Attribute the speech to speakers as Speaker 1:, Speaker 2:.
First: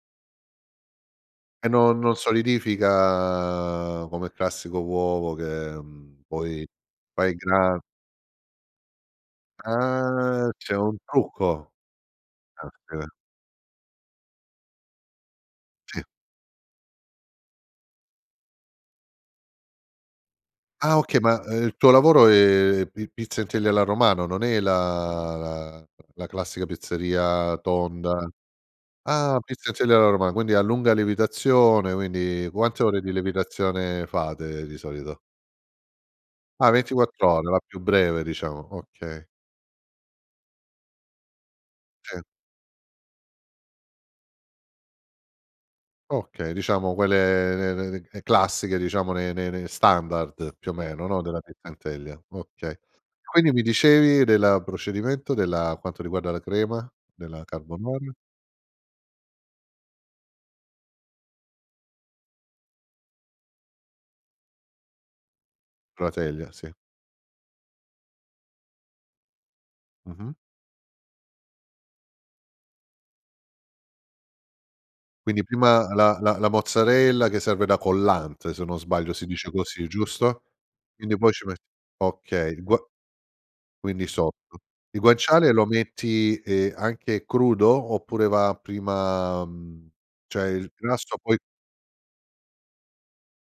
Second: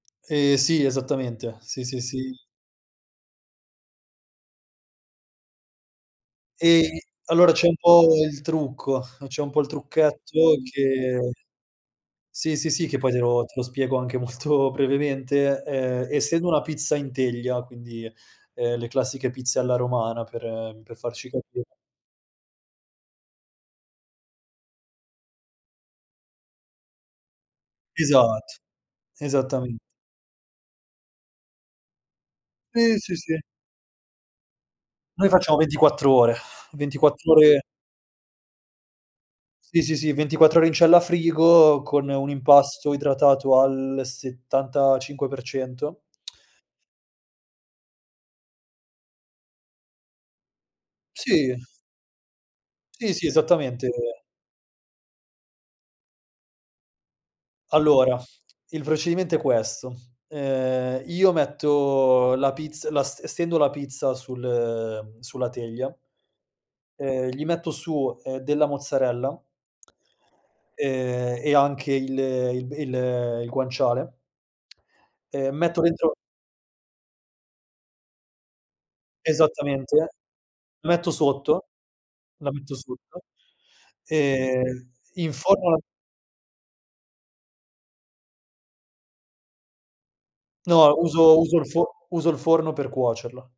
Speaker 1: Ehm, sì, esattamente.
Speaker 2: E
Speaker 1: Sì, sì,
Speaker 2: non non
Speaker 1: sì.
Speaker 2: solidifica come classico uovo, che, mhmm, poi,
Speaker 1: E
Speaker 2: fai
Speaker 1: allora c'è un
Speaker 2: gra
Speaker 1: po' il trucco c'è un po' il
Speaker 2: Ah
Speaker 1: trucchetto
Speaker 2: c'è un
Speaker 1: che
Speaker 2: trucco.
Speaker 1: sì, sì, sì, che
Speaker 2: Oka
Speaker 1: poi te lo te lo spiego anche molto brevemente.
Speaker 2: Sì.
Speaker 1: Ehm, essendo una pizza in teglia, quindi, ehm, le classiche pizze alla romana per per
Speaker 2: Ah okay,
Speaker 1: farci
Speaker 2: ma, ehm,
Speaker 1: capire
Speaker 2: il tuo lavoro è pi pizza in teglia alla romana, non è la la la classica pizzeria tonda.
Speaker 1: Esatt
Speaker 2: Ah, pizza in
Speaker 1: esattamente.
Speaker 2: teglia alla romana, quindi a lunga lievitazione, quindi, quante
Speaker 1: Sì,
Speaker 2: ore di
Speaker 1: sì, sì.
Speaker 2: lievitazione fate di solito?
Speaker 1: Noi facciamo 24 ore,
Speaker 2: Ah
Speaker 1: ventiquattro
Speaker 2: 24 ore, la
Speaker 1: ore
Speaker 2: più breve diciamo, okay.
Speaker 1: Sì, sì, sì, 24 ore in cella frigo, con
Speaker 2: Sì.
Speaker 1: un impasto idratato al 75%.
Speaker 2: Okay, diciamo quelle le le le classiche diciamo, le le le standard più o meno, no, della
Speaker 1: Sì.
Speaker 2: pizza in teglia, okay.
Speaker 1: Sì, sì,
Speaker 2: Quindi, mi
Speaker 1: esattamente, ehm
Speaker 2: dicevi della procedimento della quanto riguarda la crema, della carbonara?
Speaker 1: Allora, il procedimento è questo: ehm, io metto la pizza, la ste stendo la pizza sul ehm sulla teglia
Speaker 2: La teglia, sì.
Speaker 1: ehm gli metto su, ehm, della mozzarella
Speaker 2: Mh-mh.
Speaker 1: ehm, e anche il il b il il guanciale
Speaker 2: Quindi
Speaker 1: ehm, metto
Speaker 2: prima
Speaker 1: dentro
Speaker 2: la la la mozzarella che serve da collante, se non sbaglio si dice così,
Speaker 1: Esattamente,
Speaker 2: giusto.
Speaker 1: lo metto
Speaker 2: Quindi, poi ci metti
Speaker 1: sotto la
Speaker 2: okay, il
Speaker 1: metto
Speaker 2: gua
Speaker 1: sotto,
Speaker 2: quindi sotto.
Speaker 1: ehm,
Speaker 2: Il guanciale lo
Speaker 1: inforno la
Speaker 2: metti, ehm, anche crudo oppure va prima mhmm, cioè, il
Speaker 1: No
Speaker 2: grasso poi
Speaker 1: uso uso il fo uso il forno per cuocerlo.